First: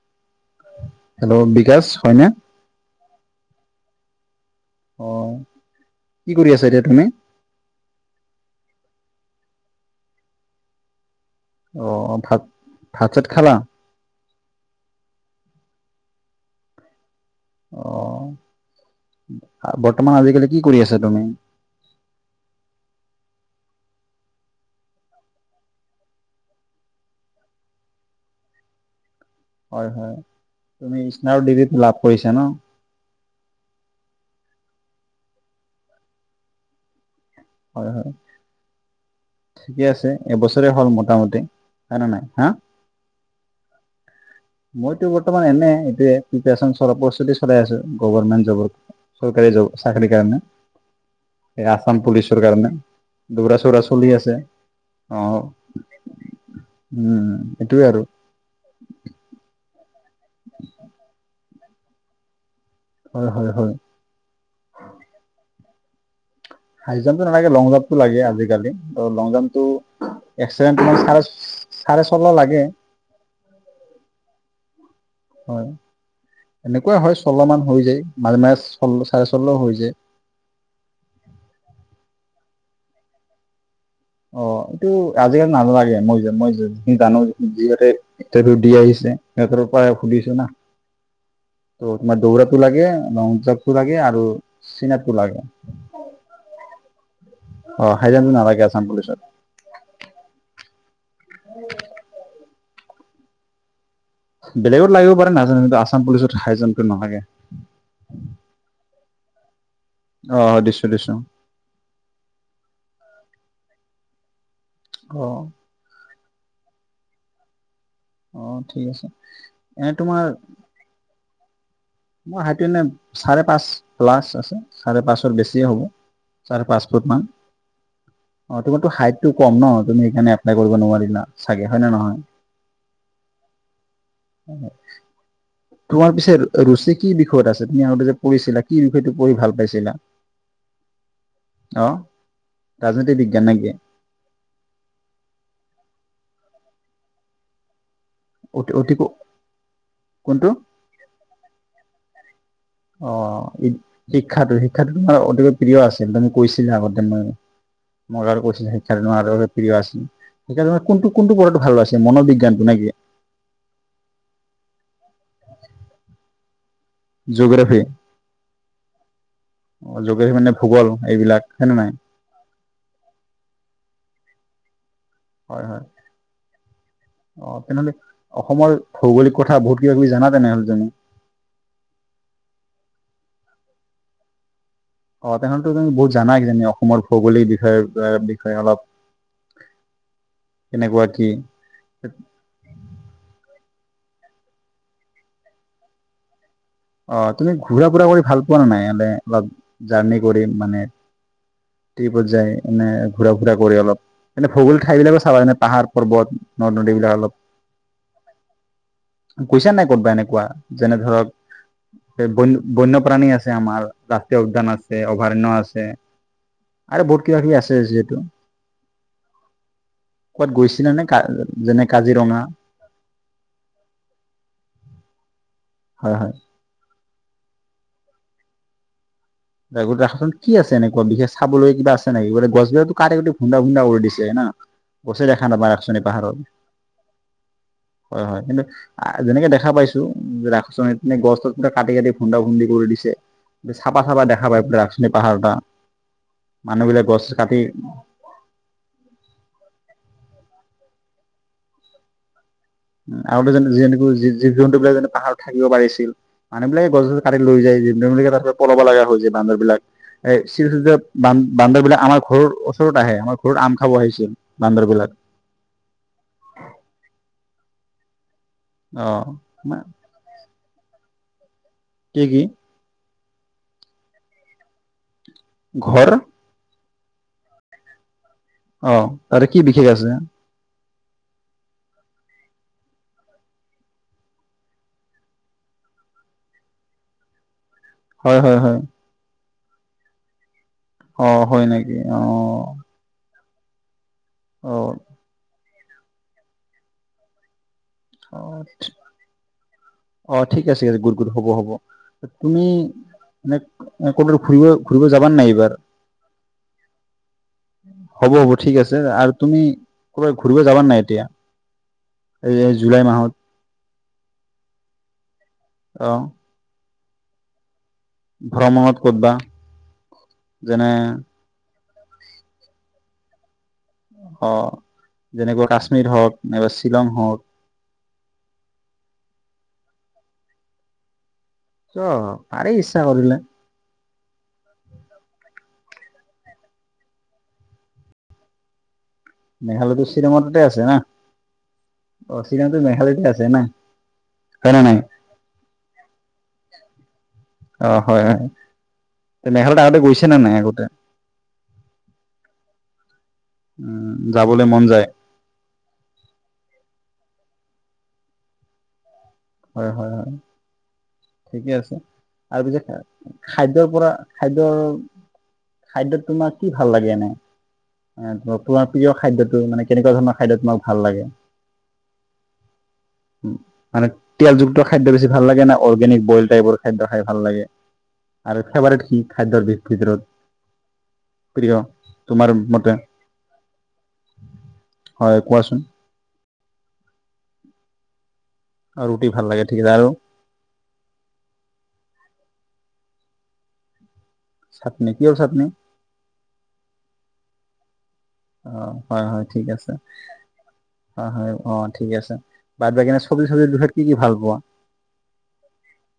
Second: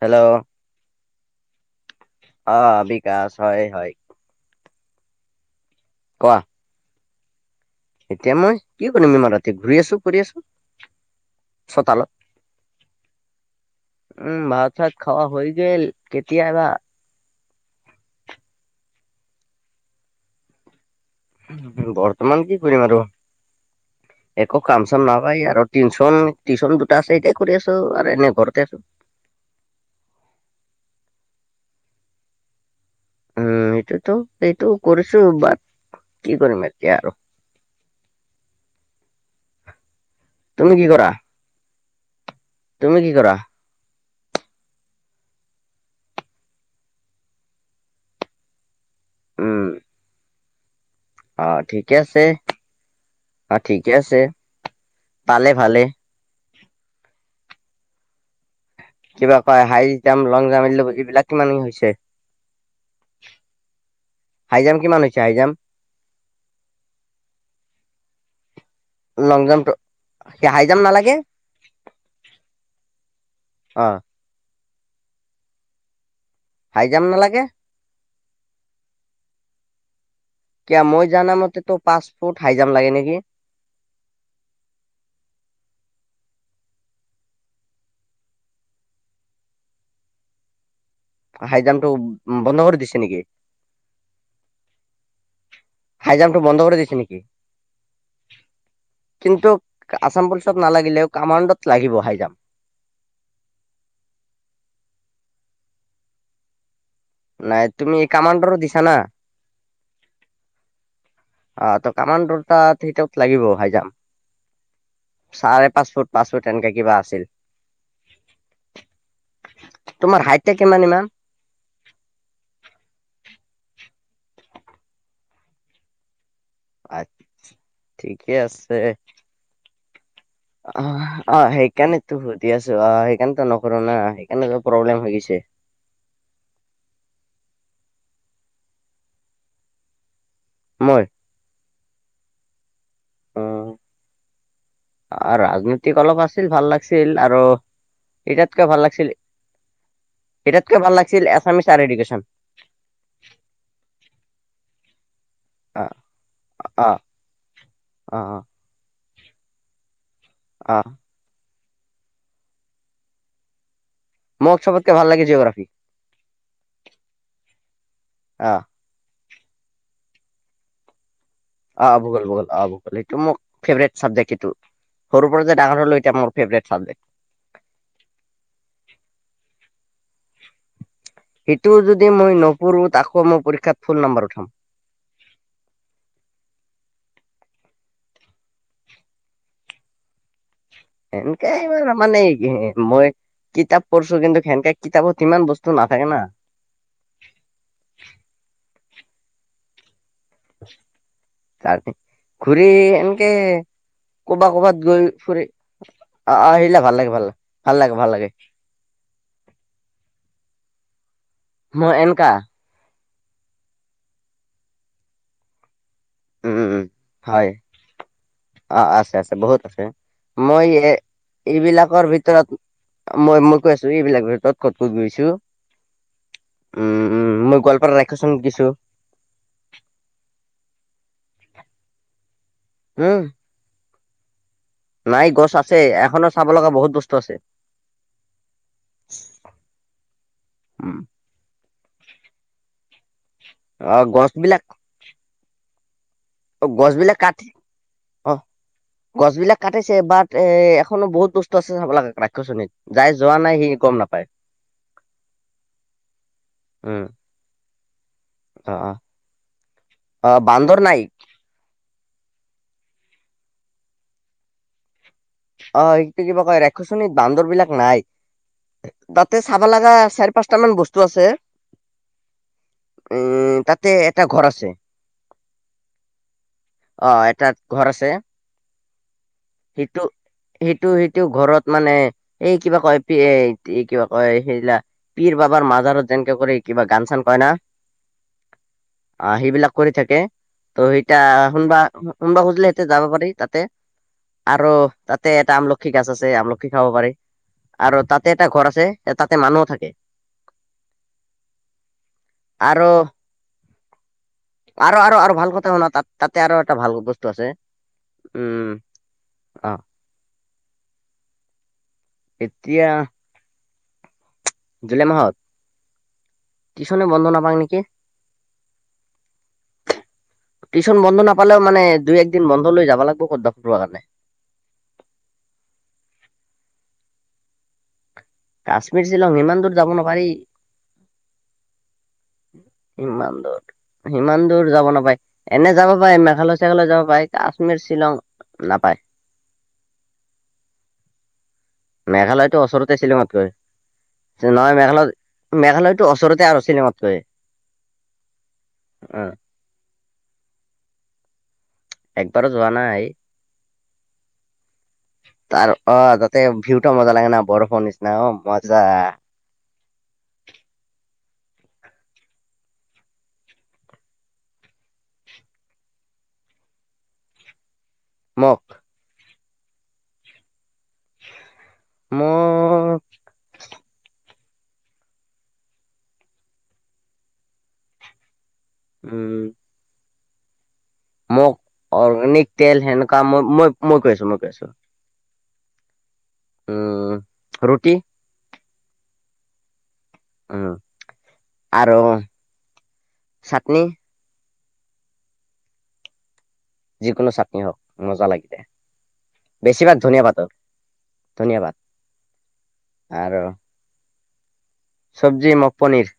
Hello hello Bikash হয়নে? অ বিকাশ হয় হয়। অ কি কোৱা কৰি আছা এতিয়া তুমি? এতিয়া মই কি কৰিম ইমাৰ ৰাতি ঘূৰি আছো, ফুৰি আছো, অ' ভাত ভাত চাত খালা? চতালত উম ভাত চাত খোৱা হৈ গেল। কেতিয়াবা। অ বৰ্তমান আজিকালি কি কৰি আছে? বৰ্তমান কি কৰিম আৰু [inaudible] একো কাম চাম নাপায় আৰু টিউশচন টিউশচন দুটা আছে এটাই কৰি আছো আৰু এনে ঘৰতে আছো। হয় হয় তুমি স্নাতক ডিগ্ৰী লাভ কৰিছা ন? উম সেইটোতো এইটো কৰিছো বাট কি কৰিম এতিয়া আৰু। হয় হয়। ঠিকে আছে তুমি এবছৰে কি হ'ল কৰা মোটামুটি হয়ে ন নাই হা? তুমি কি কৰা? মইতো বৰ্তমান এনে এইটোয়ে প্ৰিপেচন চলাই আছো গভমেন্ট জবৰ চৰকাৰী উম জপ চাকৰি কাৰণে। অ এই আছাম ঠিকে আছে, পুলিচৰ কাৰণে অ দৌৰা চৌৰা ঠিকে চলি আছে। অ' পালে ভালে। উম এইটোয়ে আৰু। কিবা কয় হাই জাম্প লং জাম্প এইবিলাক কিমান হৈছে হয় হয় হয়। হাইজাম কিমান হৈছে হাইজাম? হাই জাম্পটো নালাগে, লং জাম্পটো লাগে আজিকালি। আৰু লং জাম্পটো হাই জাম্প নালাগে [unintelligible] লাগে। অ হয় হাই এনেকুৱা জাম্প হয় নালাগে ছল্ল মান হৈ যায়। মাজে মাজে ষল্ল চাৰে ষোল্ল হৈ যায়। কিয় মই জানামতে তো পাঁচ ফুট হাইজাম লাগে নেকি? অ এইটো আজিকালি নাজালাগে মই যে মই যিখিনি জানো যিতে ইণ্টাৰভিউ দি আহিছো মেট্ৰৰ পৰা সুধিছো না। হাই জাম্পটো ত তোমাৰ বন্ধ দৌৰাটো কৰি লাগে, দিছে নেকি লং জাপটো লাগে, আৰু চিন আপটো লাগে। হাইজাম্পটো বন্ধ কৰি দিছে নেকি? অ হাই জাম্পটো নালাগে আছাম পুলিচত কিন্তু আছাম পুলি চত নালাগে। লেও কামাণ্ডত লাগিব হাই জাম্প। বেলেগত লাগিব পাৰে নাজানো কিন্তু আচাম পুলিচত হাই জাম্প নাই তুমি কামাণ্ডৰো দিছা না? অ দিছো দিছো। অ ত কামানদৰ তাত সেইটোত লাগিব হাই অ জাম্পা চাৰে পাঁচ ফুট। পাছ ফুট তেনেকা কিবা আছিল। অ ঠিক আছে এনে তোমাৰ হাইটটা কিমান ইমান মোৰ হাইটো এনে চাৰে পাঁচ প্লাছ আছে চাৰে পাঁচৰ বেছিয়ে হ'ব। চাৰে পাঁচ ফুট মান। ঠিকে অ আছে তোমাৰো হাইটো কম ন? তুমি সেইকাৰণে এপ্লাই কৰিব অ নোৱাৰিলা অ চাগে হয় নে নহয়? সেইকাৰণেতো সুধি আছো অ সেইকাৰণেতো নকৰো না সেইকাৰণে প্ৰব্লেম লিছে। তোমাৰ পিছে ৰুচি কি বিষয়ত আছে তুমি আগতে যে পঢ়িছিলা কি বিষয়টো পঢ়ি ভাল পাইছিলা? মই আহ ৰাজনীতি বিজ্ঞান নেকি? টিক অলপ আছিল ভাল লাগিছিল আৰু এটাইতকে অতি ভাল অতি লাগছিল, কোনটো এটাইতকে ভাল লাগছিল এছামিছ আৰু এডুকেশ্যন। অ, শিক্ষাটো শিক্ষা তোমাৰ মোৰ প্ৰিয় অ আছিল। তেওঁ মানে কৈছিলে অ আগতে মই অ মোৰ আৰু কৈছিল সেইকাৰনেই আৰু প্ৰিয় আছিল। অ সেইকাৰণে কোনটো কোনটো পঢ়াটো ভাল আছে, মনোবিজ্ঞানটো নে কি? মোক চবতকে ভাল লাগে জ'গ্ৰাফি। জ'গ্ৰাফী, জ'গ্ৰাফী মানে ভূগল এইবিলাক হয়নে নাই আহ ভূগোল, ভূগোল আহ ভূগোল এইটো মোক ফেভৰেট চাবজেক্ট এইটো। হয়, হয়। চাবজেক্ট অ, তেনেহ'লে অসমৰ ভৌগলিক কথা বহুত কিবা কিবি জানা তেনেহ'লে তুমি সেইটো যদি মই নকৰো আকৌ মই পৰীক্ষাত ফুল নম্বৰ উঠাম। অ, তেনেহ'লেতো বহুত জানাই কি জানি অসমৰ ভৌগোলিক বিষয়ে বিষয়ে অলপ? [unintelligible] কি এনেকে ই মানে মই কিতাপ পঢ়ছো কিন্তু হেনতেকে কিতাপত কিমান বস্তু নাথাকে না। অ তুমি ঘূৰা ফুৰা কৰি ভাল পোৱা নে নাই এনে অলপ জাৰ্ণি কৰিম মানে তাৰ ট্ৰিপত যায়, ঘূৰি মানে এনেকে ঘুৰা-ফুৰা কৰে অলপ। এ, ক'বা ক'বাত ভূগোল গৈ ঠাইবিলাকো চাব ফুৰি যোননে পাহাৰ অ পৰ্বত নদ আহিলে ভাল লাগে নদীবিলাক ভাল লাগে ভাল লাগে ভাল লাগে অলপ। কৈছা নাই ক'তবা এনেকুৱা যেনে মোৰ এনকা ধৰক বন্য বন্য প্ৰাণী আছে, আমাৰ জাতীয় উদ্যান আছে, অভয়াৰণ্য আছে। উম উম আৰু বহুত কিব- হয় কিবি আছে যিহেতু। অ, আছে-আছে বহুত আছে। ক'বাত মই গৈছিলা নে কা যেনে এইবিলাকৰ কাজিৰঙা ভিতৰত মই মই কৈ আছো এইবিলাক [unintelligible] ক'ত ক'ত গৈছো হয়, হয়। উম, উম মই গোৱালপাৰাত [unintelligible] [unintelligible] কি আছে এনেকুৱা বিশেষ চাবলৈ কিবা আছে নে কি? গছ বিলাকটো কাটি উম কাটি কুটি ভুন্দাুন্দা কৰি দিছে। বচি নাই দেখা গছ আছে [unintelligible] এই এখনো পাহাৰত। চাব লগা বহুত বস্তু আছে হয়, হয় কিন্তু যেনেকে দেখা পাইছো ৰাখচোন উম গছ তত পোৰা কাটি কাটি খুন্দা- খুন্দি কৰি দিছে। অ চাফা-চাফা গছ দেখা পায় পোৰা ৰাচনি পাহাৰটা। অ, গছ বিলাক কাটি অ গছ বিলাক কাটিছে বাট এ এখনো বহুত বস্তু আছে চাব লাগে ৰাাকক্ষচনীত। আগতে যেনেকৈ জীৱ জন্তুবিলাক যে পাহাৰত থাকিব পাৰিছিল। মানুহবিলাকে গছ উম চছ কাটি লৈ যায় বান্দৰ বিলাকে তাত অ পলাব অ লগা হৈ যে বান্দৰ বিলাক অ এ বান্দৰ নাই শ্ৰীসূযত বান বান্দৰ বিলাক আমাৰ ঘৰৰ ওচৰত আহে। আমাৰ ঘৰত আম খাব আহিছিল বান্দৰ বিলাক। অ সেইটো কিবা কয় ৰাক্ষসনীত বান্দৰ বিলাক নাই অ তাতে চাব লগা চাৰি পাঁচটামান বস্তু আছে কি কি? উম, তাতে এটা ঘৰ আছে। ঘৰ? অ, এটা ঘৰ আছে। অ, আৰু কি বিশেষ আছে? সটো সেইটো ঘৰত মানে এই কিবা কয় এ কিবা কয় সেইলা পীৰ বাবাৰ মাত বজাৰত যেনকে কৰি কিবা গান চান কয় না? হয়, হয়, হয়। আহ সেইবিলাক কৰি থাকে ত' সেইতা অ হয় শুনবা নেকি অ শুনবা খুজিলে সেতে যাব পাৰি তাতে। আৰু অ তাতে এটা আমলখি গাছ আছে, আমলখি খাব পাৰি। আৰু তাতে এটা ঘৰ আছে তাতে মানুহ থাকে। অ, ঠিক আছে ঠিক আছে গুড, গুড হ'ব হ'ব। তুমি আৰু মানে ক'ত ফুৰিব আৰু ফুৰিব আৰু যাবান আৰু নাই ভাল কথা এইবাৰ? শুনা তাত তাতে আৰু এটা ভাল বস্তু আছে হ'ব, হ'ব উম ঠিক আছে। আৰু তুমি অ ক'ৰবাত ঘূৰিব যাবা নাই এতিয়া? এই এতিয়া জুলাই মাহত? জুলাই মাহত? অহ। টিউচন বন্ধ নাপওঁ নেকি। ভ্ৰমণত ক'ত বা? টিউচন বন্ধ নাপালে মানে দুই, এক দিন বন্ধ লৈ যাব লাগিব কৰবাত ফূৰিব কাৰণে। অ যেনেকুৱা কাশ্মীৰ হওঁক নাইবা শ্বিলং হওঁক। কাশ্মীৰ, শ্বিলং ইমান দূৰ যাব নোৱাৰি। অঁ পাৰি ইচ্ছা ইমান কৰিলে। দূৰ সিমান দূৰ যাব নাপায়। এনেই যাব পাৰে মেঘালয়-চেঘালয় যাব পাৰে কাশ্মীৰ, শ্বিলং শুনা পায়। মেঘালয় টো চিলংঙতে আছে না? অ মেঘালয় টো শ্বিলংতো ওচৰতে মেঘালয়তে ছিলংত আছে না হয়। হয় নহয় নে নাই মেঘালয়ত মেঘালয় টো ওচৰতে আৰু চিলংঙতে হয়। অঁ হয় হয়। মেঘালয়ত আগতে গৈছে নে নাই আগতে? বাৰু যোৱা নাই। উম' যাবলৈ মন যায়। তাৰ অ তা'তে ভিউটো মজা লাগে না বৰফৰ নিচিনা অঁ মজা। হয় হয় হয়। ঠিকে আছে। আৰু পিছে খাদ্য পৰা খাদ্যৰ খাদ্যত তোমাৰ কি ভাল লাগে এনেই? মোক তোমাৰ প্ৰিয় খাদ্য তো মানে কেনেকুৱা ধৰণৰ খাদ্য তোমাৰ ভাল লাগে? মোক মানে- তেল যুক্ত খাদ্য বেছি ভাল লাগে নে অৰ্গেনিক বইল টাইপৰ খাদ্য খাই ভাল লাগে। আৰু ফেভেৰেট কি উম খাদ্যৰ ভিতৰত? মোক প্ৰিয়? তোমাৰ অৰ্গেনিক তেল মতে সেনেকোৱা মই মই মই কৈ আছো মই কৈছো। হয় কোৱাচোন? উম' ৰুটি। আৰু ৰুটি ভাল লাগে ঠিক আছে। আৰু? আৰু চাটনি। চাটনি। কিহৰ চাটনি? যিকোনো চাটনি আৰু। অ' হয় হয় ঠিক আছে। ধনিয়া পাতৰ হয় হয় ধনিয়া পাত অ' ঠিক আছে। বাদ কিয়নো আৰু চব্জি চব্জি কি কি ভাল পোৱা? চব্জি মই পনীৰ।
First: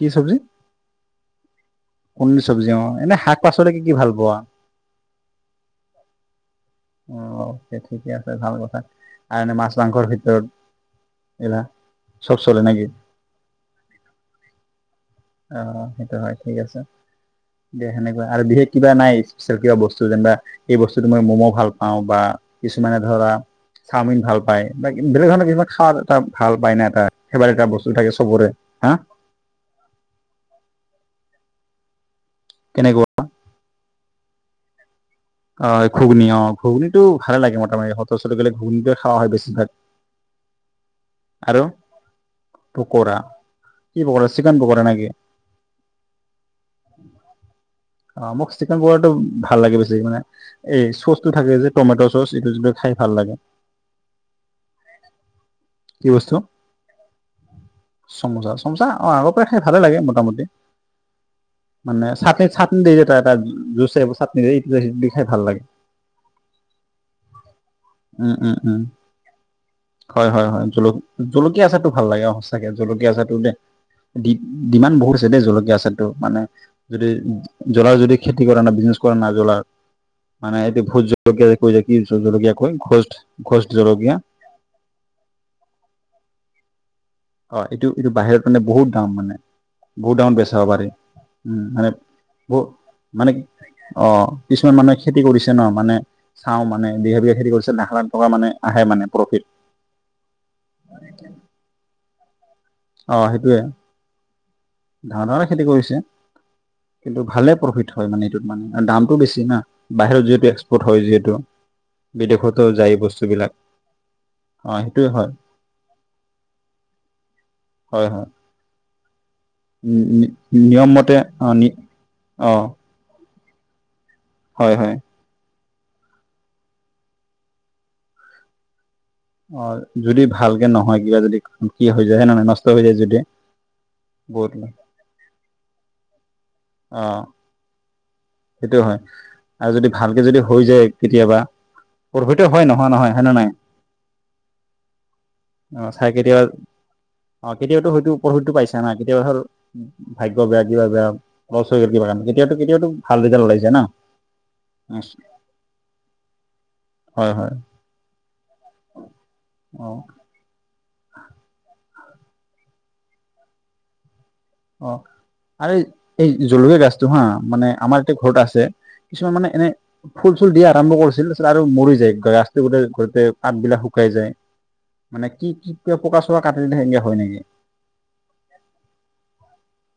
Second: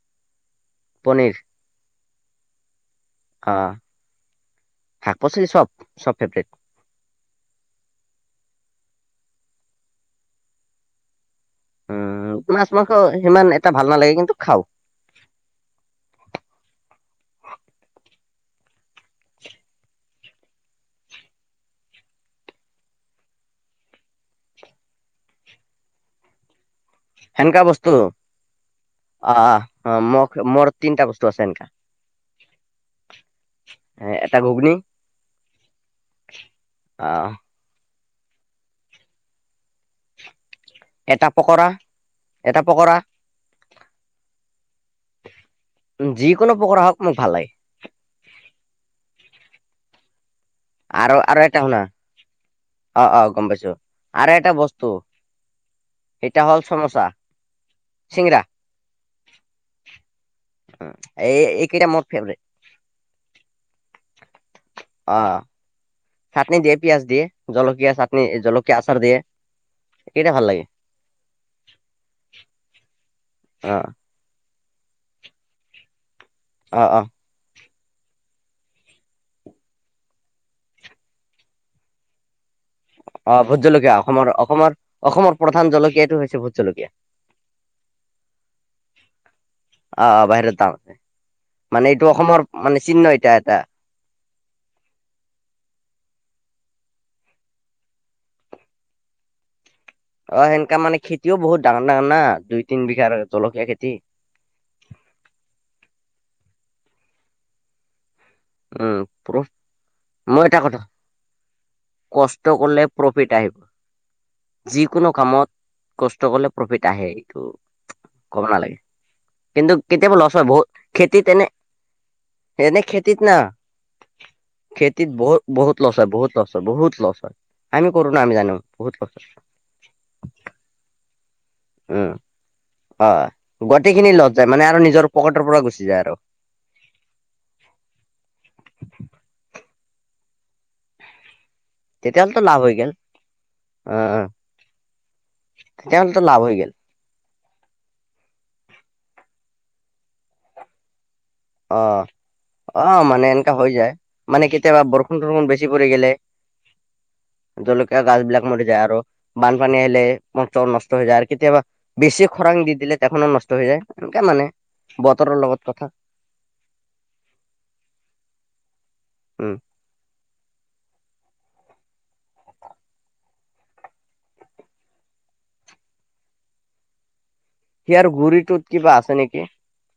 কি' চব্জি- পনীৰ চব্জি অঁ। এনেই শাক-পাচলি কি কি ভাল পোৱা? শাক-পাচলি চব চব ফেভেৰেট। অ ঠিকে আছে ভাল কথা। আৰু এনে মাছ, মাংসৰ ভিতৰত? এইলা উম' চব চলে মাছ নেকি মাংস সিমান এটা ভাল নালাগে কিন্তু খাওঁ। অ সেইটো হয় ঠিক আছে। বিশেষ সেনেকুৱা আৰু বিশেষ কিবা নাই স্পেচিয়েল কিবা বস্তু যেনিবা এই বস্তুতো মই ম'ম' ভাল পাওঁ বা- কিছুমানে ধৰা চাওমিন ভাল পায় বা বেলেগ ধৰণৰ কিছুমান খাদ্য এটা ভাল পায় ন'? সেনেকা বস্ত আঁহ অ - মোৰ তিনিটা বস্তু আছে এনেকুৱা। কেনেকুৱা? এটা ঘুগুনী। অ ঘুগুনী অঁ ঘুগুনীতো আহ ভালে লাগে মোটামুতি হোটেল-চোটেল গলে ঘুগুনী য়ে খোৱা হয় বেছিভাগ। এটা [unintelligible] আৰু পকৰা পকৰা। কি' পকৰা চিকেন পকৰা নেকি? যিকোনো পকৰা হওক মোক ভাল লাগে অ মোক চিকেন পকৰা টো ভাল লাগে বেছি মানে। এই আৰু চচটো আৰু থাকে এটা যে শুনা? টমেট' চচ এইটো যোনটো খাই অ ভাল অ লাগে গম পাইছো। আৰু এটা বস্তু। কি বস্তু সেইটা হ'ল চমচা। চমোচা চমোচা অ' আগৰ পৰাই খাই ভালে লাগে মোটামুটি এই এইকেইটা মোৰ মানে ফেভৰেট চাটনি চাটনি দেই যে এটা এটা জুচ চাটনি খাই অ ভাল লাগে চাটনি দিয়ে, পিয়াঁজ দিয়ে, জলকীয়া চাটনি উম উম উম জলকীয়া আচাৰ দিয়ে। হয় এইকেইটা ভাল হয় হয়। লাগে জল - জলকীয়া আচাৰটো ভাল লাগে‌, অ সঁচাকে জলকীয়া আচাৰ টোদে, অ দি - দিমান্ড বহুত আছে দে জলকীয়া আচাৰটো মানে অ অ যদি জ্বলাৰ যদি খেতি কৰা না বিজনেছ কৰা না জ্বলাৰ মানে এতিয়া ভোট জলকীয়া কৈ যে কি জলকীয়া কয় ঘোষ্ট অ' ভোট ঘোষ্ট জলকীয়া অসমৰ অসমৰ অসমৰ প্ৰধান জলকীয়াটো হৈছে ভোট জলকীয়া। অ' এইটো এইটো বাহিৰত মানে বহুত দাম মানে। অ বহুত অ দামত বাহিৰত বেচাব দাম পাৰি উ মানে এইটো অসমৰ বহু মানে চিহ্ন এটা মানে এটা অ'। কিছুমান মানুহে খেতি কৰিছে ন মানে চাওঁ মানে বিঘা বিঘা খেতি কৰিছে লাখ লাখ টকা মানে আহে মানে প্ৰফিট। অ' সেনকা মানে খেতিও বহুত ডাঙাৰ ডাঙাৰ না দুই তিন বিঘাৰ অহ সেইটোৱে, জলকীয়া খেতি ধা ধাৰে খেতি কৰিছে। কিন্তু ভালে প্ৰফিট হয় মানে। মানে আৰু উম দামটো প্ৰ বেছি না বাহিৰত মই যিহেতু এটা কথা এক্সপৰ্ট হয় যিহেতু কষ্ট বিদেশতো কৰিলে যায় প্ৰফিট আহিব বস্তুবিলাক অ যিকোনো সেইটোয়ে হয় কামত কষ্ট কৰিলে প্ৰফিট আহে এইটো। হয় হয়। ক'ব নালাগে কিন্তু কেতিয়াবা লছ হয় বহুত নিয়ম মতে খেতিত এনে অ নি অ এনে খেত না, হয় হয় খেতিত বহুত বহুত লছ হয় বহুত লছ হয় বহুত লছ হয়, আমি কৰো না আমি জানো। বহুত লছ হয় অ' যদি ভালকে নহয় কিবা যদি কি হৈ উম, যায় হয় নে নহয় নষ্ট হৈ যায় যদি অ', গটেখিনি লছ যায় বহুত মানে আৰু নিজৰ পকেটৰ পৰা গুছি জি যায় আৰু'। অ'। সেইটো হয়, আৰু যদি ভালকে যদি হৈ যায় কেতিয়াবা তেতিয়াহ'লেতো প্ৰফিটো লাভ হয় হৈ নোহোৱা গ'ল নহয় হয় না নাই? অ অ। অ' চাই তেতিয়াহ'লেতো লাভ কেতিয়াবা, হৈ গ'ল অ' কেতিয়াবাতো হয়তো প্ৰফিটো পাইছ নহয় কেতিয়াবা ধৰ, ভাগ্য বেয়া কিবা বেয়া লছ হৈ অ কিবা কানে কেতিয়াতো অ কেতিয়াতো ভাল মানে ৰিজাল্ট এনকা ওলাইছে হৈ না যায়, মানে কেতিয়াবা বৰষুণ থৰষুণ বেছি পৰি গেলে হয় হয় জলকীয়া গাছ বিলাক মৰি যায় আৰু, বানপানী অ আহিলে নষ্ট- নষ্ট ট হৈ যায় আৰু কেতিয়াবা বেছি খৰাং দি দিলে তেখনো নষ্ট হৈ যায়, এনুকে মানে। অ বতৰৰ লগত আৰু কথা। এই জলকীয়া গাছটো হা মানে আমাৰ এতে ঘৰত আছে কিছুমান মানে উম এনে ফুল- চুল দিয়া আৰম্ভ কৰিছিল পিছত আৰু মৰি যায় গাছটো গোতে ঘৰতে পাতবিলাক শুকাই যায়। মানে কি কি কিবা পোকা চোকা কাটি দিলেহে এনেকা হয় নেকি? সিয়াৰ গুৰিটোত কিবা আছে নেকি?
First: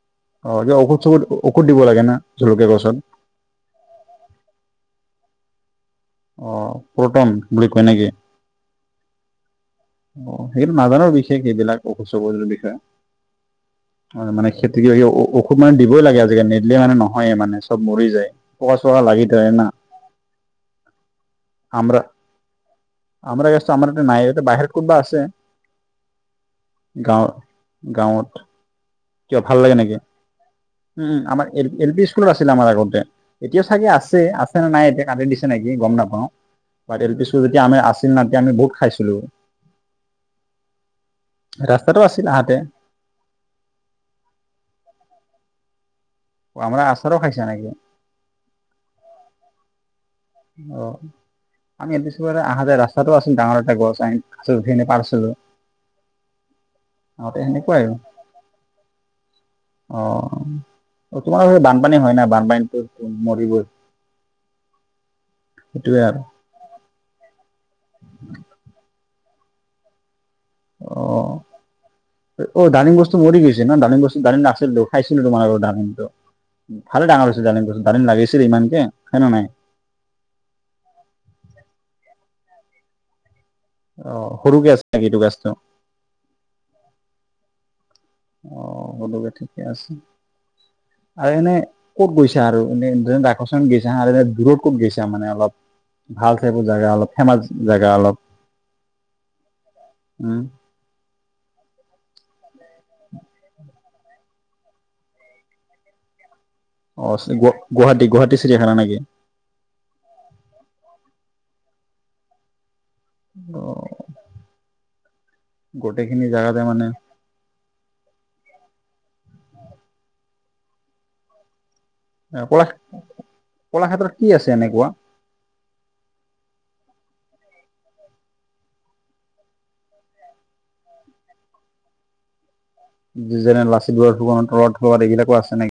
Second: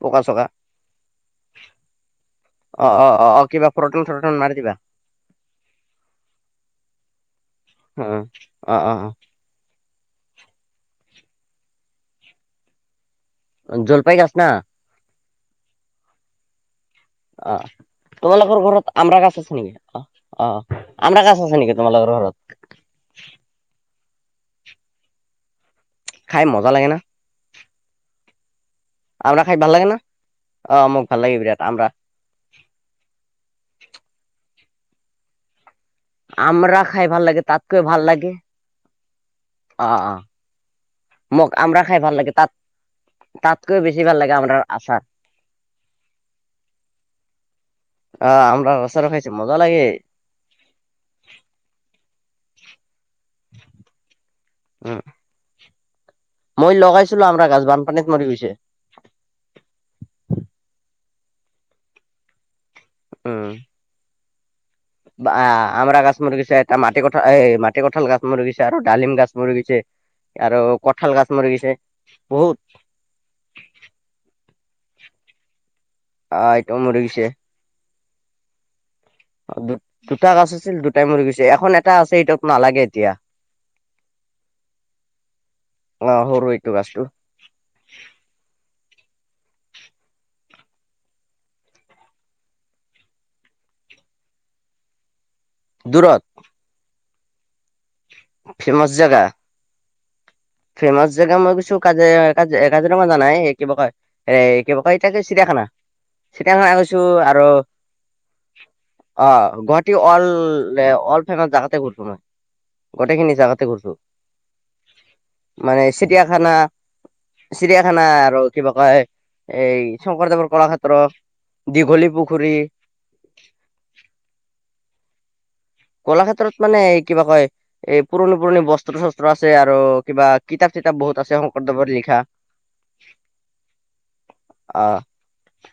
পকা চকা। অ কিবা ঔষধ চৌষধ ঔষধ দিব লাগে না জলকীয়া অ' গছত অ' অ' কিবা প্ৰটন থ্ৰতন মাৰি দিবা। [inaudible] আহ প্ৰটন বুলি কয় অ নেকি? অ অ অ' সেইটো নাজানো বিশেষ এইবিলাক ঔষধ সৌষদৰ বিষয়ে। জলপাই অ গাছ না মানে খেতি কিবা কিবি ঔষুধ মানে দিবই লাগে আজি কাৰনে। অ, তোমালোকৰ পোকা ঘৰত চোকা আমৰা লাগি গাছ ধৰে আছে না নেকি? অ অ আমৰা গাছ আছে নে নেকি তোমালোকৰ ঘৰত? আমাৰা গাছটো আমাৰ নাই এয়াতে বাহিৰত ক'তবা আছে খাই মজা লাগে না গাঁৱত - গাঁৱত। আমৰা খাই ভাল লাগে না? অ মোক উম ভাল লাগে আমাৰ বিৰাট এল আমৰা -এল পি স্কুলত আছিল আমাৰ আগতে, এতিয়াও চাগে আছে। নাই এতিয়া কাটি দিছো নেকি? গম নাপাও আমৰা বা খাই ভাল লাগে তেলপিচু যেতিয়া তাতকৈ আমি ভাল আছিল না লাগে তেতিয়া আমি বহুত খাইছিলো। অ অ। মোক আমৰা খাই ৰাস্তাটো ভাল আছিল লাগে তাত, আহাতে তাতকৈও বেছি ভাল লাগে আমৰা আচাৰ। আমাৰ আচাৰো খাইছা নেকি আহ আম তাত আছে নহয় ছে মজা লাগে। অ আমি এল পি স্কুলত চখিনি উ পাৰছিলো মই লগাইছিলো সিহতে আমৰা গাছ সেনেকুৱাই বানপানীত মৰি গৈছে অহ। তোমাৰ সেই বানপানী হয় নাই বানপানীতো মৰিবই। বা সেইটোৱে আমৰা গাছ আৰু মুৰ্গী চ এটা মাটি এ মাটি কঁঠাল গাছ মৰু গিছে আৰু ডালিম গাছ মৰি গিছে। অ বহুত অ ডালিম গছটো মৰি গৈছে ন, ডালিম গছটো ডালিম নাচ ছিলো, খাইছিলো তোমাৰ আৰু ডালিমটো, আ এইটো মৰি ভালে গৈছে ডাঙৰ হৈছিল, ডালিমটো ডালিম লাগিছিল ইমানকে হয় নে নাই অ দু -দুটা গছ আছিল দুটাই মৰি গৈছে, এখন এটা আছে সেইটোত নালাগে এতিয়া। অ সৰুকে আছে নেকি এইটো গাছটো অ সৰু এইটো গছটো। অ হ'লে ঠিকে আছে। আৰু এনে ক'ত গৈছা আৰু এনে ৰাকচন গৈছা হা আৰু এনে দূৰত ক'ত গৈছা মানে অলপ? দূৰত ভাল চাই জেগা অলপ, ফেমাচ জেগা অলপ। ফেমাচ জেগা? উম। ফেমাচ জেগা মই কিছু কাজ কাজিৰঙা জানাই সেই কিবা কয়, সেই কিবা কয় এতিয়া চিৰিয়াখানা খেনা চিতিয়াখনা [unintelligible] গৈছো অ আৰ গুৱাহাটী গুৱাহাটী চিৰিয়াখানা নেকি অ গুৱাহাটী অল- লে অল ফেমাচ জোগাতে গৈছো মই, গোটেইখিনি অ জেগাতে গৈছো। মানে গোটেইখিনি চিৰিয়াখানা জাগাতে মানে চিৰিয়াখানা আৰু কিবা ক এই শংকৰদেৱৰ কলাক্ষেত্ৰ, দীঘলী পুখুৰী কল কলাক্ষেত্ৰত কি আছে এনেকুৱা? কলাক্ষেত্ৰত মানে কিবা কয়, এই পুৰণি পুৰণি বস্ত্ৰ শস্ত্ৰ আছে আৰু কিবা কিতাপ- কিতাপ বহুত আছে শংকৰদেৱৰ লিখা। যেনে লাচিত বৰফুকনৰ তলত আহ তলত এইবিলাকো আছে নেকি?